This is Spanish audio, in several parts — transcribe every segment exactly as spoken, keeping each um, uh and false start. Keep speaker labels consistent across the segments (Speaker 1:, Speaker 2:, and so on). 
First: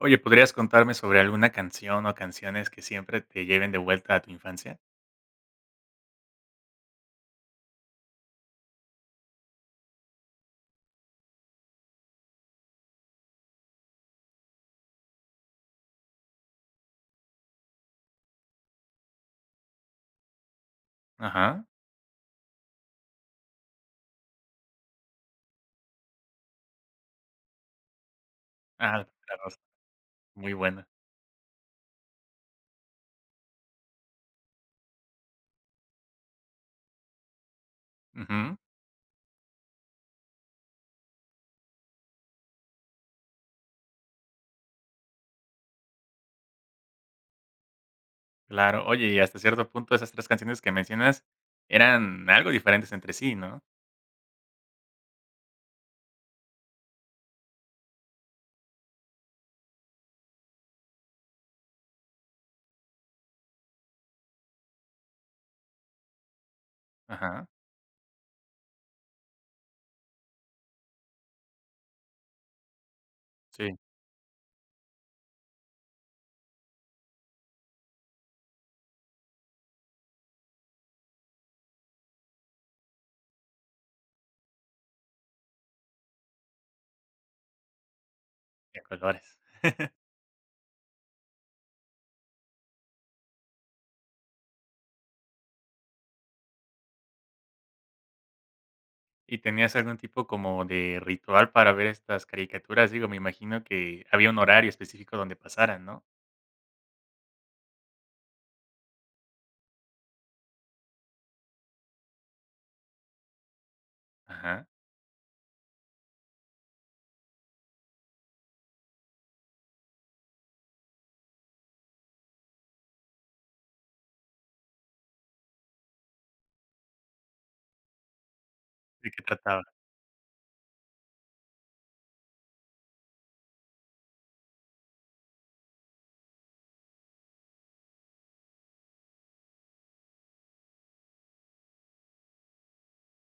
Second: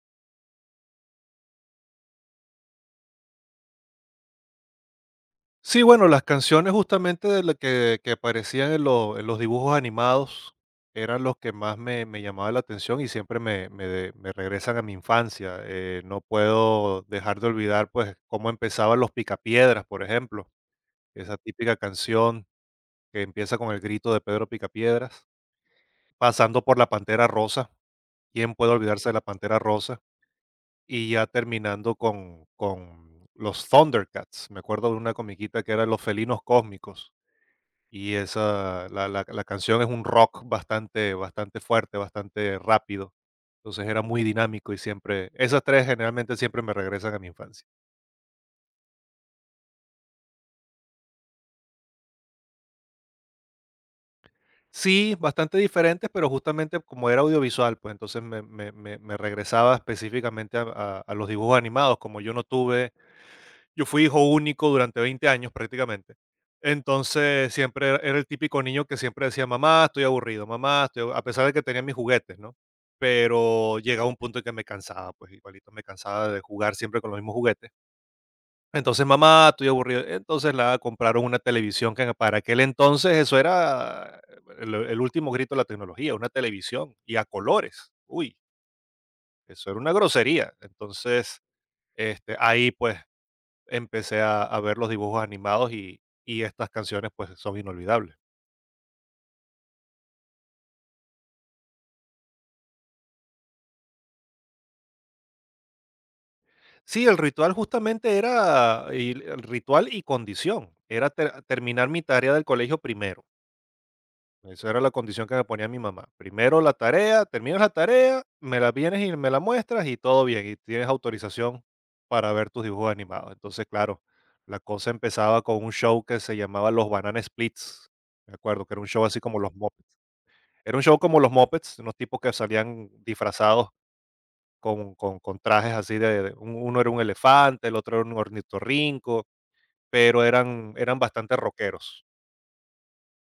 Speaker 1: Oye, ¿podrías contarme sobre alguna canción o canciones que siempre te lleven de vuelta a tu infancia?
Speaker 2: Sí, bueno, las canciones justamente de la que, que aparecían en, lo- en los dibujos animados eran los que más me, me llamaban la atención y siempre me, me de- me regresan a mi infancia. Eh, no puedo dejar de olvidar pues cómo empezaban los Picapiedras, por ejemplo, esa
Speaker 1: Ajá.
Speaker 2: típica canción que empieza con el grito de Pedro Picapiedras, pasando por la Pantera Rosa. ¿Quién puede
Speaker 1: Ah,
Speaker 2: olvidarse de la
Speaker 1: claro,
Speaker 2: Pantera
Speaker 1: es
Speaker 2: Rosa?
Speaker 1: muy buena.
Speaker 2: Y ya terminando con, con los Thundercats. Me acuerdo de una comiquita que era Los Felinos Cósmicos. Y
Speaker 1: Ujú,
Speaker 2: esa, la la la canción es un rock bastante bastante fuerte, bastante rápido. Entonces era muy dinámico y siempre esas tres generalmente siempre me regresan a mi infancia.
Speaker 1: claro. Oye, y hasta cierto punto esas tres canciones que mencionas eran algo diferentes entre sí, ¿no?
Speaker 2: Sí, bastante diferentes, pero justamente como era audiovisual, pues entonces me me me me regresaba específicamente a a a los dibujos animados, como yo no tuve. Yo fui hijo único durante veinte años prácticamente.
Speaker 1: Ajá,
Speaker 2: Entonces, siempre era era el típico niño que siempre decía: "Mamá, estoy aburrido, mamá, estoy abu", a pesar de que tenía mis juguetes, ¿no?
Speaker 1: sí,
Speaker 2: Pero llegaba un punto en que me cansaba, pues, igualito me cansaba de jugar siempre con los mismos juguetes. Entonces: "Mamá, estoy aburrido". Entonces, la compraron una televisión que para aquel entonces eso era el el último grito de la tecnología, una televisión y a colores. Uy,
Speaker 1: de colores.
Speaker 2: eso era una grosería. Entonces, este, ahí, pues, empecé a, a ver los dibujos animados y, y estas canciones pues son inolvidables.
Speaker 1: ¿Y tenías algún tipo como de ritual para ver estas caricaturas? Digo, me imagino que había un horario específico donde pasaran, ¿no?
Speaker 2: Sí, el ritual justamente era y l- el ritual y condición, era ter- terminar mi tarea del colegio primero.
Speaker 1: Ajá.
Speaker 2: Esa era la condición que me ponía mi mamá. Primero la tarea, terminas la tarea, me la vienes y me la muestras y todo bien, y tienes autorización para ver tus dibujos animados. Entonces, claro, la cosa empezaba con un show que se llamaba Los Banana Splits, me acuerdo, que era un show
Speaker 1: ¿De
Speaker 2: así
Speaker 1: qué
Speaker 2: como los
Speaker 1: trataba?
Speaker 2: Muppets. Era un show como los Muppets, unos tipos que salían disfrazados con con con trajes así de de un uno era un elefante, el otro era un ornitorrinco, pero eran eran bastante rockeros,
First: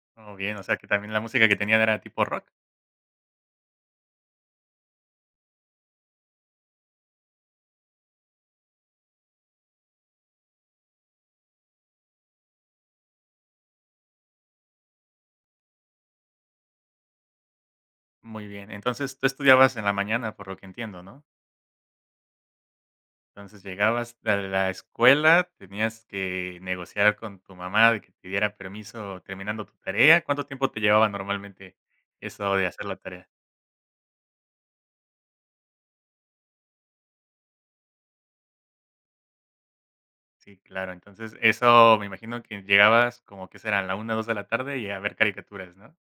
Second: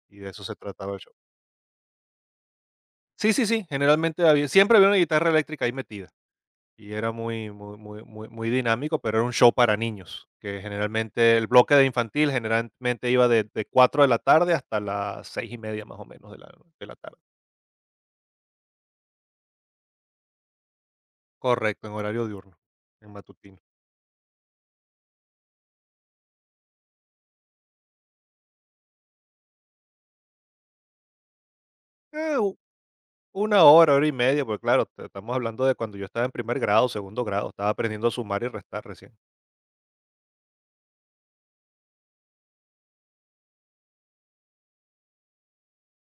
Speaker 2: y de
Speaker 1: Oh,
Speaker 2: eso se
Speaker 1: bien, o sea, que
Speaker 2: trataba el show.
Speaker 1: también la música que tenían era tipo rock.
Speaker 2: Sí, sí, sí, generalmente había siempre había una guitarra eléctrica ahí metida, y era muy muy muy muy muy dinámico, pero era un show para niños, que generalmente el bloque de infantil generalmente iba de de cuatro de la tarde hasta las seis y media más o menos de la de la tarde.
Speaker 1: Muy bien. Entonces, tú estudiabas en la mañana, por lo que entiendo, ¿no?
Speaker 2: Correcto, en horario diurno, en matutino.
Speaker 1: Entonces, llegabas a la escuela, tenías que negociar con tu mamá de que te diera permiso terminando tu tarea. ¿Cuánto tiempo te llevaba normalmente
Speaker 2: Eh,
Speaker 1: eso de hacer la tarea?
Speaker 2: Una hora, hora y media, porque claro, te- estamos hablando de cuando yo estaba en primer grado, segundo grado, estaba aprendiendo a sumar y restar recién.
Speaker 1: Sí, claro. Entonces, eso me imagino que llegabas como que serán la una, dos de la tarde y a ver caricaturas, ¿no?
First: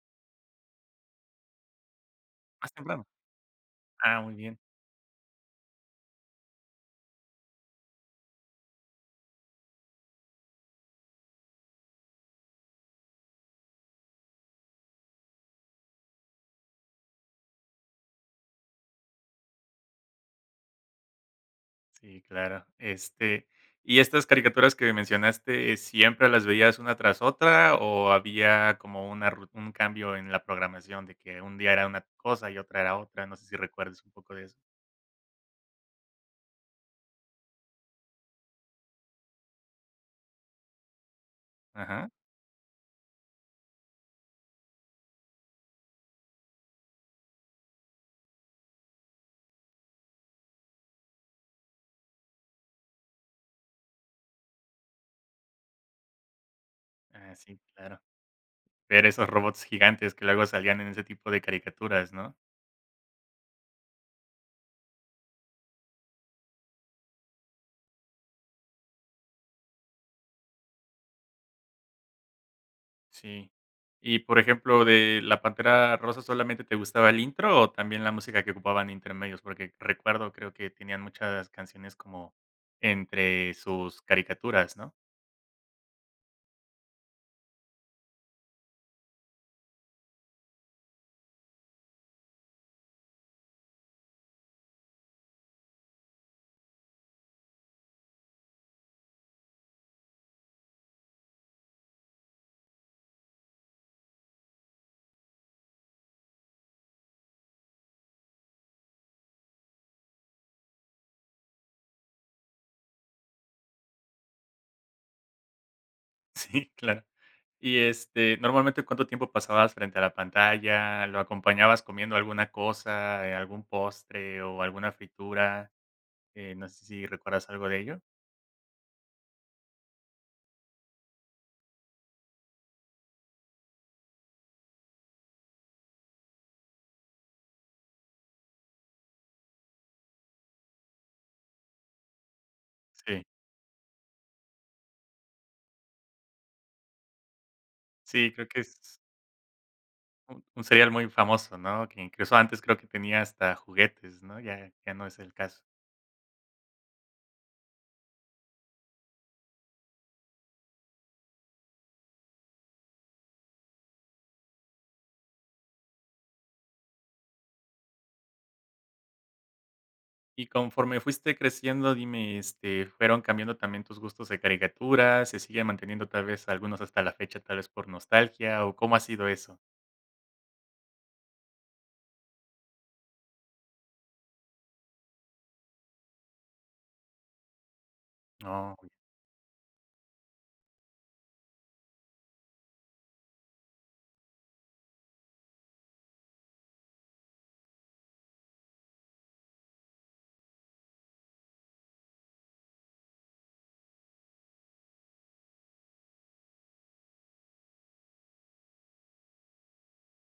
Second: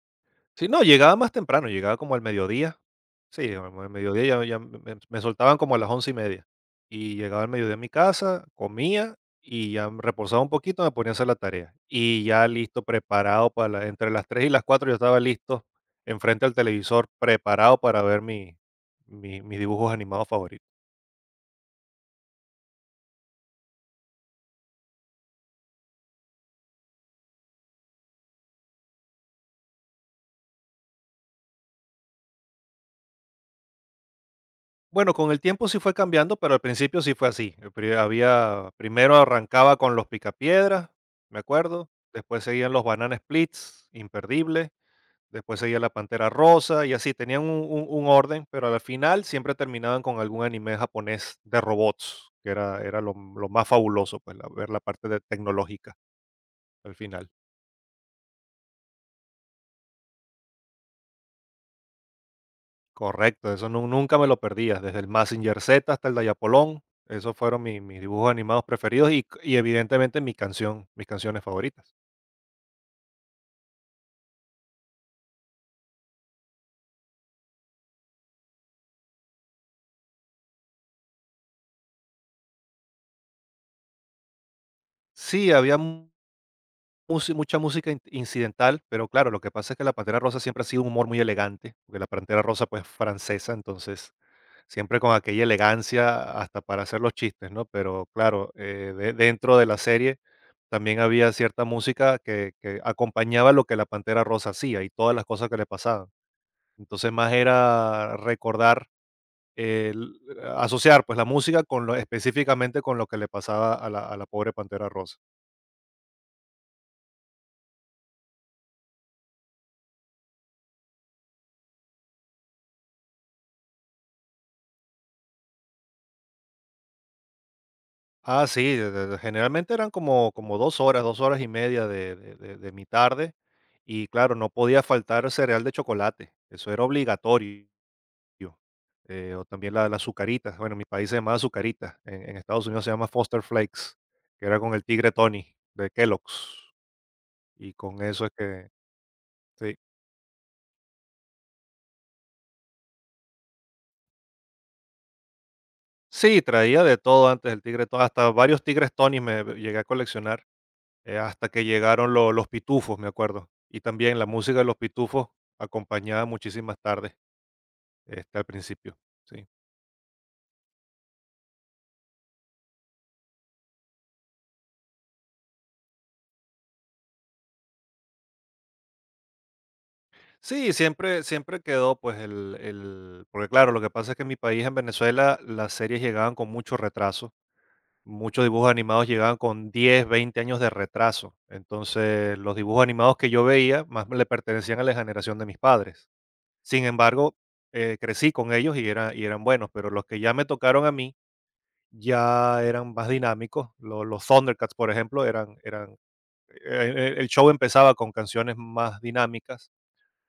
Speaker 2: Si no, llegaba más temprano, llegaba como al
Speaker 1: Más
Speaker 2: mediodía.
Speaker 1: temprano.
Speaker 2: Sí, como al
Speaker 1: Ah,
Speaker 2: mediodía
Speaker 1: muy
Speaker 2: ya, ya
Speaker 1: bien.
Speaker 2: me, me soltaban como a las once y media. Y llegaba al mediodía a mi casa, comía y ya me reposaba un poquito, me ponía a hacer la tarea. Y ya listo, preparado para la- entre las tres y las cuatro yo estaba listo, enfrente al televisor, preparado para ver mi, mi- mis dibujos animados favoritos.
Speaker 1: Sí, claro. Este, ¿y estas caricaturas que mencionaste eh, siempre las veías una tras otra o había como una ru- un cambio en la programación de que un día era una cosa y otra era otra? No sé si recuerdes un poco de eso.
Speaker 2: Bueno, con el tiempo sí fue cambiando, pero al principio sí fue así. eh, pri- Había, primero arrancaba con los Picapiedras, me acuerdo,
Speaker 1: Ajá.
Speaker 2: después seguían los Banana Splits, imperdible, después seguía la Pantera Rosa y así, tenían un, un- un orden, pero al final siempre terminaban con algún anime japonés de robots, que era, era lo, lo más fabuloso, pues la- ver la parte de tecnológica al final.
Speaker 1: Ah, sí, claro. Ver esos robots gigantes que luego salían en ese tipo de caricaturas, ¿no?
Speaker 2: Correcto, eso nu nunca me lo perdía, desde el Mazinger Z hasta el Dayapolón, esos fueron mi mis dibujos animados preferidos y y evidentemente mi canción, mis canciones favoritas.
Speaker 1: Sí. Y, por ejemplo, de La Pantera Rosa, ¿solamente te gustaba el intro o también la música que ocupaban intermedios? Porque recuerdo, creo que tenían muchas canciones como entre sus caricaturas, ¿no?
Speaker 2: Sí, había mu- musi mucha música in incidental, pero claro, lo que pasa es que La Pantera Rosa siempre ha sido un humor muy elegante, porque La Pantera Rosa, pues, es francesa, entonces, siempre con aquella elegancia hasta para hacer los chistes, ¿no? Pero claro, eh, de dentro de la serie también había cierta música que que acompañaba lo que La Pantera Rosa hacía y todas las cosas que le pasaban. Entonces, más era recordar, el asociar, pues, la música con lo específicamente con lo que le pasaba a la a la pobre Pantera Rosa.
Speaker 1: Sí, claro. Y, este, normalmente, ¿cuánto tiempo pasabas frente a la pantalla? ¿Lo acompañabas comiendo alguna cosa, eh, algún postre o alguna fritura? Eh, no sé si recuerdas algo de ello.
Speaker 2: Ah, sí, de de de- generalmente eran como como dos horas, dos horas y media de de de de mi tarde, y claro, no podía faltar cereal de chocolate, eso era obligatorio, eh, o también la las Zucaritas, bueno, en mi país se llamaba Zucaritas, en en Estados Unidos se llama
Speaker 1: Sí,
Speaker 2: Foster Flakes, que era con el tigre Tony de Kellogg's, y con eso es
Speaker 1: sí, creo que
Speaker 2: que
Speaker 1: es
Speaker 2: sí.
Speaker 1: Un un cereal muy famoso, ¿no? Que incluso antes creo que tenía hasta juguetes, ¿no? Ya ya no es el caso.
Speaker 2: Sí, traía de todo antes el tigre, to- hasta varios tigres Tonys me llegué a coleccionar, eh, hasta que llegaron lo- los Pitufos, me acuerdo. Y también la música de los Pitufos acompañaba muchísimas tardes, este, al principio. Sí,
Speaker 1: Y conforme fuiste creciendo, dime, este, ¿fueron cambiando también tus gustos de caricaturas? ¿Se sigue manteniendo tal vez algunos hasta la fecha, tal vez por nostalgia? ¿O cómo ha sido eso?
Speaker 2: sí siempre, siempre quedó pues el, el... porque claro, lo que pasa es que en mi país, en Venezuela, las series llegaban con mucho retraso. Muchos dibujos
Speaker 1: No,
Speaker 2: animados llegaban con diez, veinte años de retraso. Entonces, los dibujos animados que yo veía más le pertenecían a la generación de mis padres. Sin embargo, eh, crecí con ellos y, era- y eran buenos, pero los que ya me tocaron a mí ya eran más dinámicos. Lo- Los, Thundercats, por ejemplo, eran, eran eh, eh, el show empezaba con canciones más dinámicas.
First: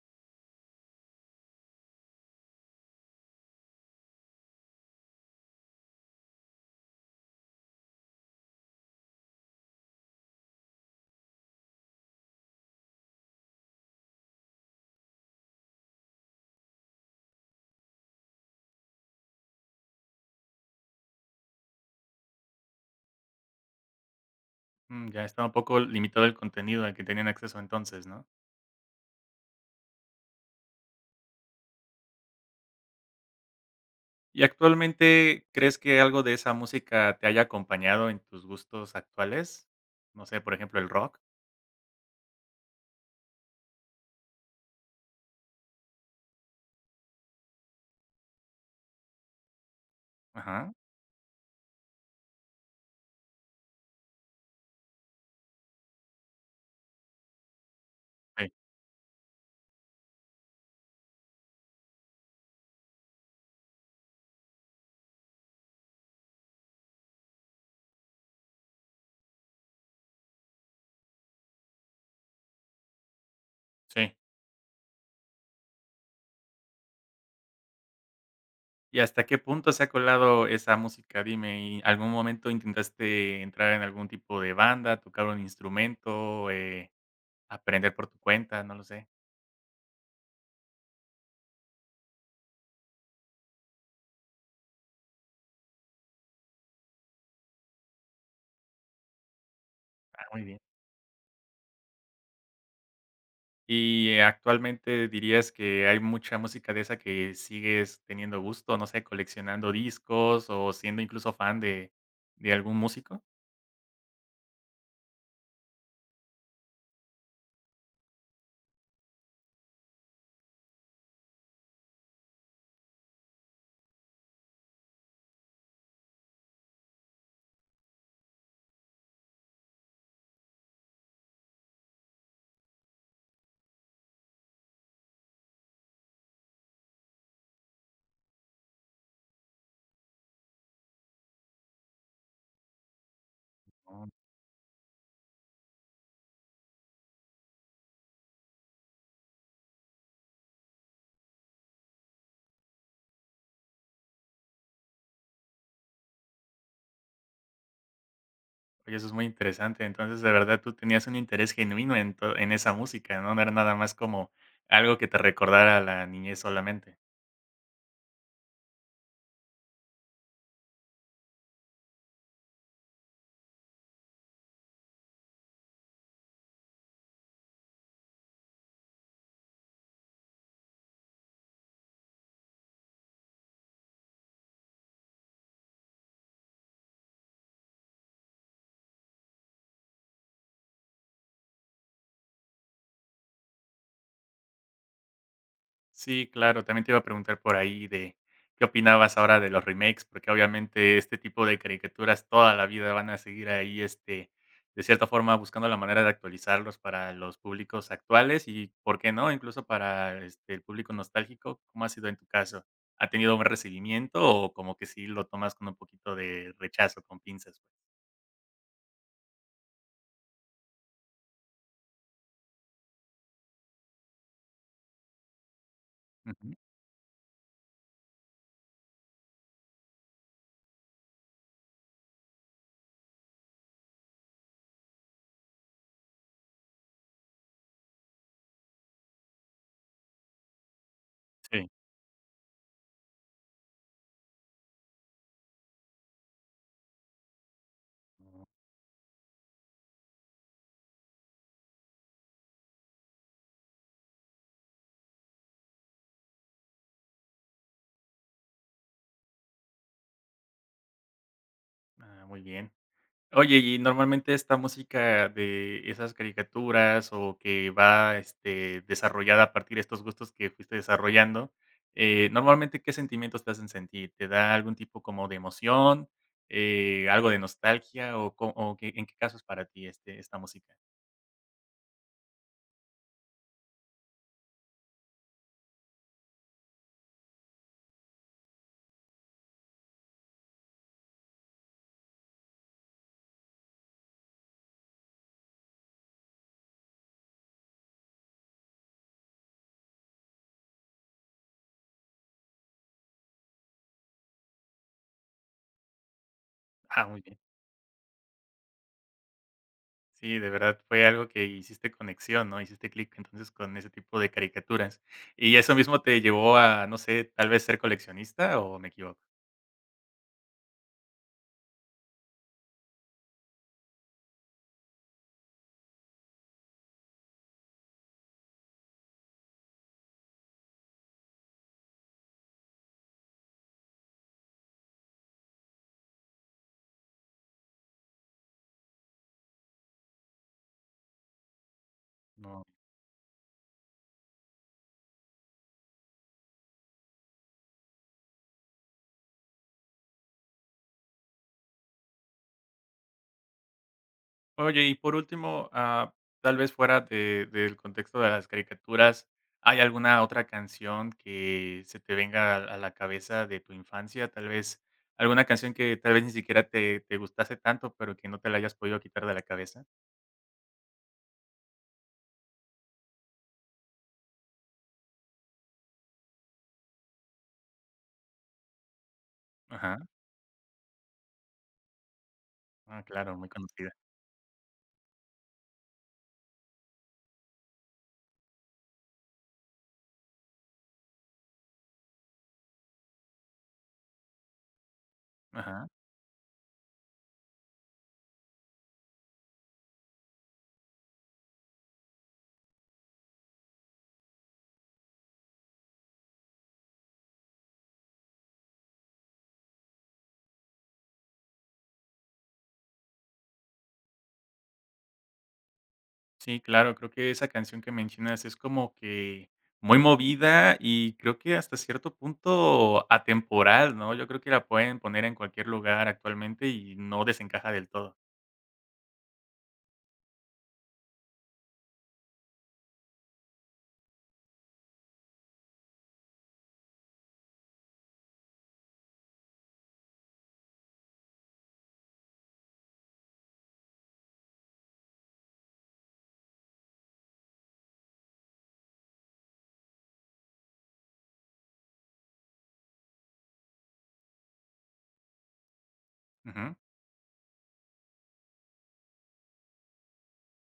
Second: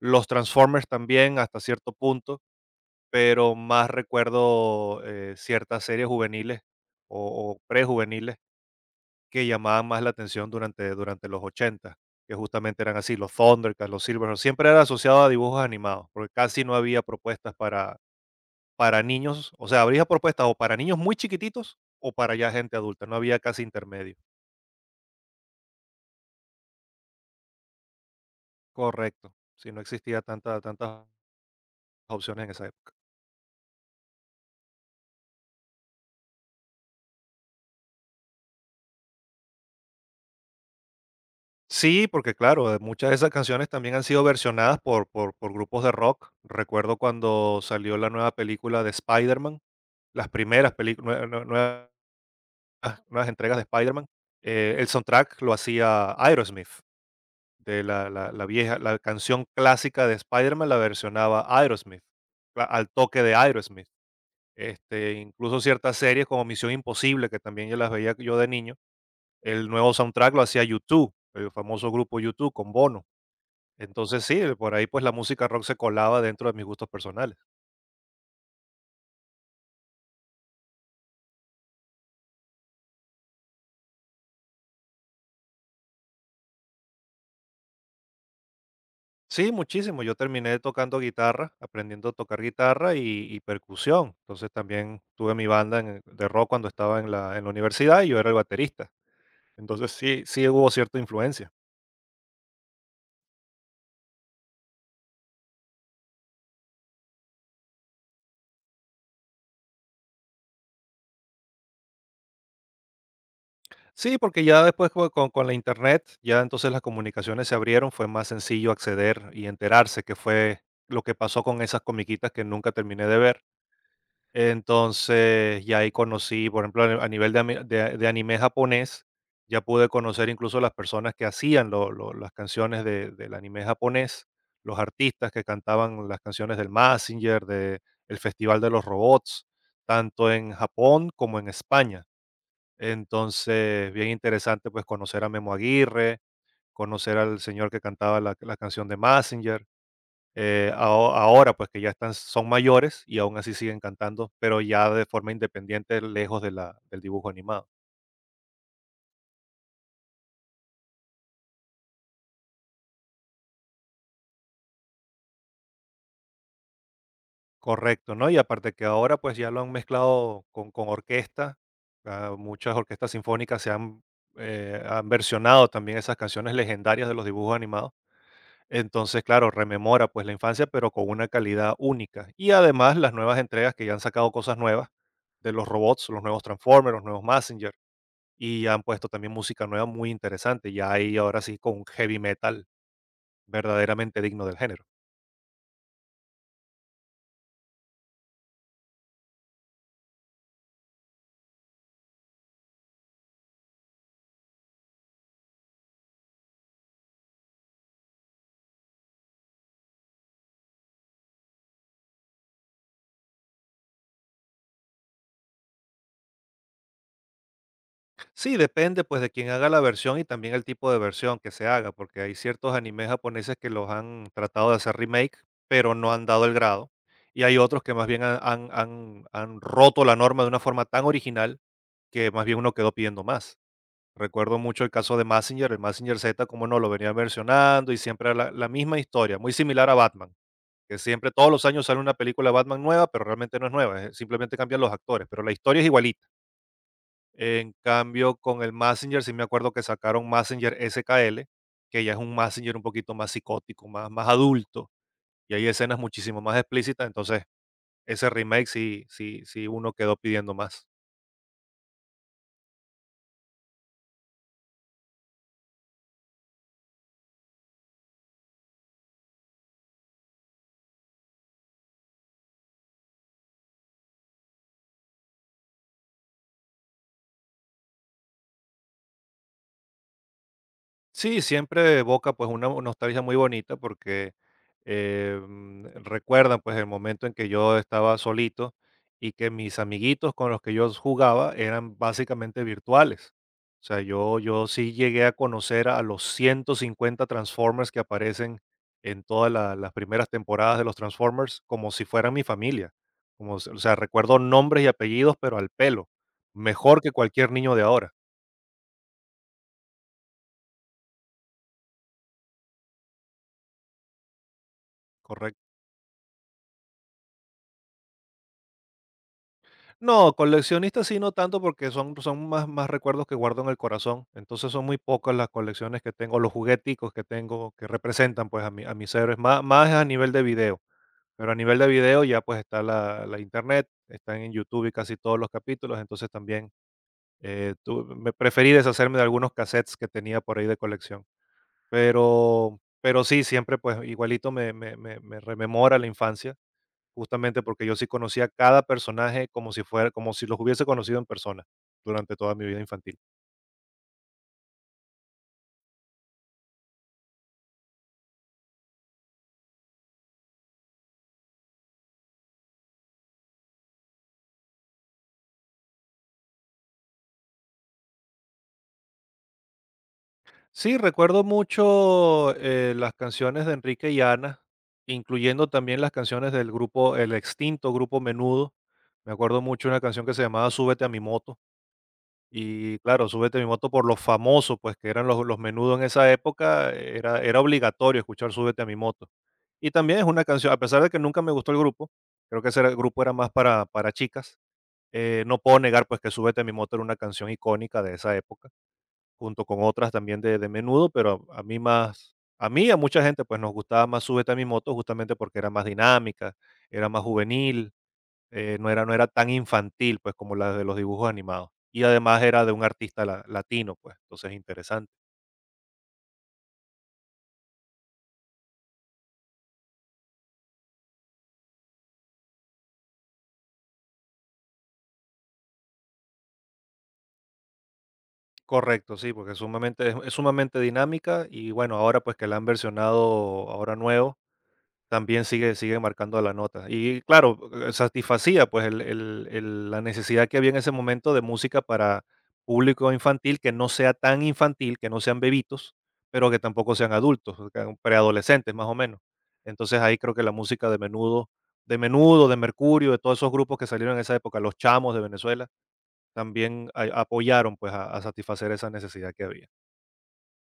Speaker 2: Los Transformers también hasta cierto punto, pero más recuerdo eh, ciertas series juveniles o, o prejuveniles que llamaban más la atención durante, durante los ochenta, que justamente eran así, los Thundercats, los Silver, siempre era asociado a dibujos animados, porque casi no había propuestas para Para niños, o sea, habría propuestas o para niños muy chiquititos o para ya gente adulta, no había casi intermedio.
Speaker 1: mm, ya estaba un poco limitado el contenido al que tenían acceso entonces, ¿no?
Speaker 2: Correcto, sí, no existía tanta tantas opciones en esa época.
Speaker 1: ¿Y actualmente crees que algo de esa música te haya acompañado en tus gustos actuales? No sé, por ejemplo, el rock.
Speaker 2: Sí, porque claro, eh, muchas de esas canciones también han sido versionadas por por por grupos de rock. Recuerdo cuando salió la nueva película de Spider-Man, las primeras
Speaker 1: Ajá.
Speaker 2: películas, nuevas nuevas entregas de Spider-Man, eh, el soundtrack lo hacía Aerosmith. De la la la
Speaker 1: Sí,
Speaker 2: vieja la canción clásica de Spider-Man la versionaba Aerosmith, a al toque de Aerosmith. Este, incluso ciertas series como Misión Imposible, que también yo las veía yo de niño, el nuevo soundtrack lo hacía YouTube el famoso grupo YouTube con Bono.
Speaker 1: sí.
Speaker 2: Entonces sí, por ahí, pues, la música rock se colaba dentro de mis gustos personales.
Speaker 1: ¿Y hasta qué punto se ha colado esa música? Dime, ¿y algún momento intentaste entrar en algún tipo de banda, tocar un instrumento, eh, aprender por tu cuenta? No lo sé.
Speaker 2: Sí, muchísimo. Yo terminé tocando guitarra, aprendiendo a tocar guitarra y y percusión. Entonces, también tuve mi banda en de rock cuando estaba en la en la universidad y yo era el baterista. Entonces sí,
Speaker 1: Ah, muy
Speaker 2: sí
Speaker 1: bien.
Speaker 2: hubo cierta influencia.
Speaker 1: ¿Y eh, actualmente dirías que hay mucha música de esa que sigues teniendo gusto, no sé, coleccionando discos o siendo incluso fan de, de algún músico?
Speaker 2: Sí, porque ya después co- con, con la internet, ya entonces las comunicaciones se abrieron, fue más sencillo acceder y enterarse que fue lo que pasó con esas comiquitas que nunca terminé de ver. Entonces ya ahí conocí, por ejemplo, a a nivel de, ami- de- de anime japonés, ya pude conocer incluso las personas que hacían lo- lo- las canciones de- del anime japonés, los artistas que cantaban las canciones del Mazinger, de el Festival de los Robots, tanto en Japón como en España. Entonces, bien
Speaker 1: Oh,
Speaker 2: interesante, pues, conocer a Memo Aguirre, conocer al señor que cantaba la la canción de Mazinger, eh, aho ahora, pues, que ya están son mayores y aún así siguen cantando, pero ya de forma independiente, lejos de la del dibujo animado.
Speaker 1: oye, eso es muy interesante. Entonces, de verdad, tú tenías un interés genuino en, to- en esa música, ¿no? No era nada más como algo que te recordara a la niñez solamente.
Speaker 2: Correcto, ¿no? Y aparte que ahora, pues, ya lo han mezclado con con orquesta, ah, muchas orquestas sinfónicas se han, eh, han versionado también esas canciones legendarias de los dibujos animados. Entonces, claro, rememora pues la infancia, pero con una calidad única. Y además las nuevas entregas que ya han sacado cosas nuevas de los robots, los nuevos Transformers, los nuevos Messenger, y han puesto también música nueva muy interesante. Ya hay ahora sí con heavy metal verdaderamente digno del género.
Speaker 1: Sí, claro, también te iba a preguntar por ahí de qué opinabas ahora de los remakes, porque obviamente este tipo de caricaturas toda la vida van a seguir ahí, este, de cierta forma buscando la manera de actualizarlos para los públicos actuales y, ¿por qué no? Incluso para este, el público nostálgico, ¿cómo ha sido en tu caso? ¿Ha tenido un recibimiento o como que sí lo tomas con un poquito de rechazo, con pinzas?
Speaker 2: Sí, depende pues de quién haga la versión y también el tipo de versión que se haga, porque hay ciertos animes japoneses que los han tratado de hacer remake, pero no han dado el
Speaker 1: Ujú,
Speaker 2: grado. Y hay otros que más bien han, han han- han roto la norma de una forma tan original que más bien uno quedó pidiendo más. Recuerdo mucho el caso de Massinger el Massinger Z, como no lo venía versionando y siempre era la, la misma historia, muy similar a Batman, que siempre todos los
Speaker 1: sí.
Speaker 2: años sale una película de Batman nueva, pero realmente no es nueva, eh, simplemente cambian los actores, pero la historia es igualita. En cambio, con el Massinger sí me acuerdo que sacaron Mazinger S K L, que ya es un Massinger un poquito más psicótico, más, más adulto, y hay escenas muchísimo más explícitas, entonces ese remake sí, sí, sí uno quedó pidiendo más.
Speaker 1: Ah, muy bien. Oye, y normalmente esta música de esas caricaturas o que va, este, desarrollada a partir de estos gustos que fuiste desarrollando, eh, normalmente, ¿qué sentimientos te hacen sentir? ¿Te da algún tipo como de emoción, eh, algo de nostalgia o co o qué en qué casos para ti, este, esta música?
Speaker 2: Sí, siempre evoca, pues, una nostalgia muy bonita porque, em, recuerdan, pues, el momento en que yo estaba solito y que mis amiguitos con los que yo jugaba eran básicamente virtuales. O sea, yo yo sí llegué a conocer a los ciento cincuenta Transformers que aparecen en todas la las primeras temporadas de los Transformers como si fueran mi familia. Como s O sea, recuerdo nombres y apellidos, pero al pelo, mejor
Speaker 1: Ah,
Speaker 2: que
Speaker 1: muy bien.
Speaker 2: cualquier niño de ahora,
Speaker 1: Sí, de verdad fue algo que hiciste conexión, ¿no? Hiciste clic entonces con ese tipo de caricaturas. ¿Y
Speaker 2: correcto.
Speaker 1: eso mismo te llevó a, no sé, tal vez ser coleccionista o me equivoco?
Speaker 2: No, coleccionistas sí, no tanto porque son, son más, más recuerdos que guardo en el corazón. Entonces son muy pocas las colecciones que tengo, los jugueticos que tengo que representan pues a, mi, a mis héroes, más, más a nivel de video. Pero a nivel de video ya pues está la, la internet, están en YouTube y casi todos los capítulos. Entonces también eh, tu- me preferí deshacerme de algunos cassettes que tenía por ahí de colección.
Speaker 1: No.
Speaker 2: Pero, pero sí, siempre pues igualito me, me, me me rememora la infancia justamente porque yo sí conocía cada personaje como si fuera como si los hubiese conocido en persona durante toda mi vida infantil.
Speaker 1: Oye, y por último, ah, tal vez fuera de del contexto de las caricaturas, ¿hay alguna otra canción que se te venga a a la cabeza de tu infancia? Tal vez, alguna canción que tal vez ni siquiera te te gustase tanto, pero que no te la hayas podido quitar de la cabeza.
Speaker 2: Sí, recuerdo mucho, eh, las canciones de Enrique y Ana, incluyendo también las canciones del grupo el extinto grupo Menudo. Me acuerdo mucho
Speaker 1: Ajá.
Speaker 2: una canción que se llamaba Súbete a mi moto, y
Speaker 1: Ah,
Speaker 2: claro,
Speaker 1: claro, muy
Speaker 2: Súbete a mi moto
Speaker 1: conocida.
Speaker 2: por lo famoso, pues, que eran los los Menudo en esa época, era era obligatorio escuchar Súbete a mi moto. Y también es una canción a pesar de que nunca me gustó el grupo, creo que ese era grupo era más para para chicas. Eh, no puedo
Speaker 1: Ajá.
Speaker 2: negar, pues, que Súbete a mi moto era una canción icónica de esa época, junto con otras también de de Menudo, pero a a mí más a mí y a mucha gente, pues, nos gustaba más Súbete a mi moto, justamente porque era más dinámica, era más juvenil, eh, no era no era tan infantil, pues, como la de los dibujos animados. Y además era de un artista la latino, pues, entonces interesante.
Speaker 1: Sí, claro, creo que esa canción que mencionas es como que muy movida y creo que hasta cierto punto atemporal, ¿no? Yo creo que la pueden poner en cualquier lugar actualmente y no desencaja del todo.
Speaker 2: Correcto, sí, porque es sumamente es es sumamente dinámica y bueno, ahora, pues, que la han versionado ahora nuevo también sigue sigue marcando la nota. Y claro, eh, satisfacía, pues, el el el la necesidad que había en ese momento de música para público infantil, que no sea tan infantil, que no sean bebitos, pero que tampoco sean adultos, o sea, preadolescentes, más o menos. Entonces, ahí creo que la música de Menudo de Menudo, de Mercurio, de todos esos grupos que salieron en esa época, Los Chamos de Venezuela,
Speaker 1: Ujú.
Speaker 2: también a apoyaron, pues, a a satisfacer esa necesidad que había.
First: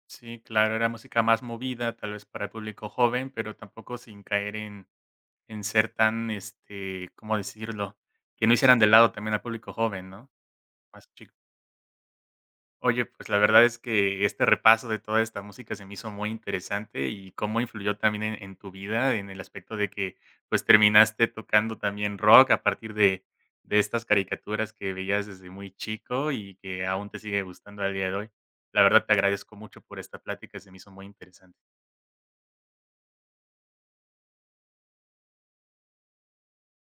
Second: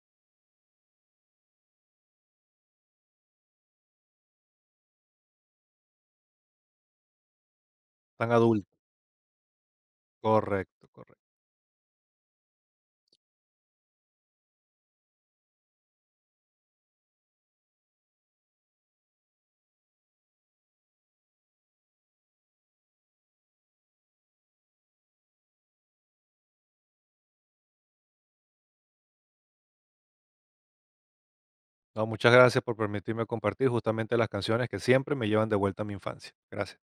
Speaker 1: Sí, claro, era música más movida, tal vez para el público joven, pero tampoco sin caer en, en ser tan, este, ¿cómo decirlo?
Speaker 2: Tan
Speaker 1: Que no
Speaker 2: adulto,
Speaker 1: hicieran de lado también al público joven, ¿no?
Speaker 2: correcto,
Speaker 1: Más.
Speaker 2: correcto.
Speaker 1: Oye, pues la verdad es que este repaso de toda esta música se me hizo muy interesante y cómo influyó también en, en tu vida, en el aspecto de que pues terminaste tocando también rock a partir de, de estas caricaturas que veías desde muy chico y que aún te sigue gustando al día de hoy. La verdad te agradezco mucho por esta plática, se me hizo muy interesante.
Speaker 2: No, muchas gracias por permitirme compartir justamente las canciones que siempre me llevan de vuelta a mi infancia. Gracias.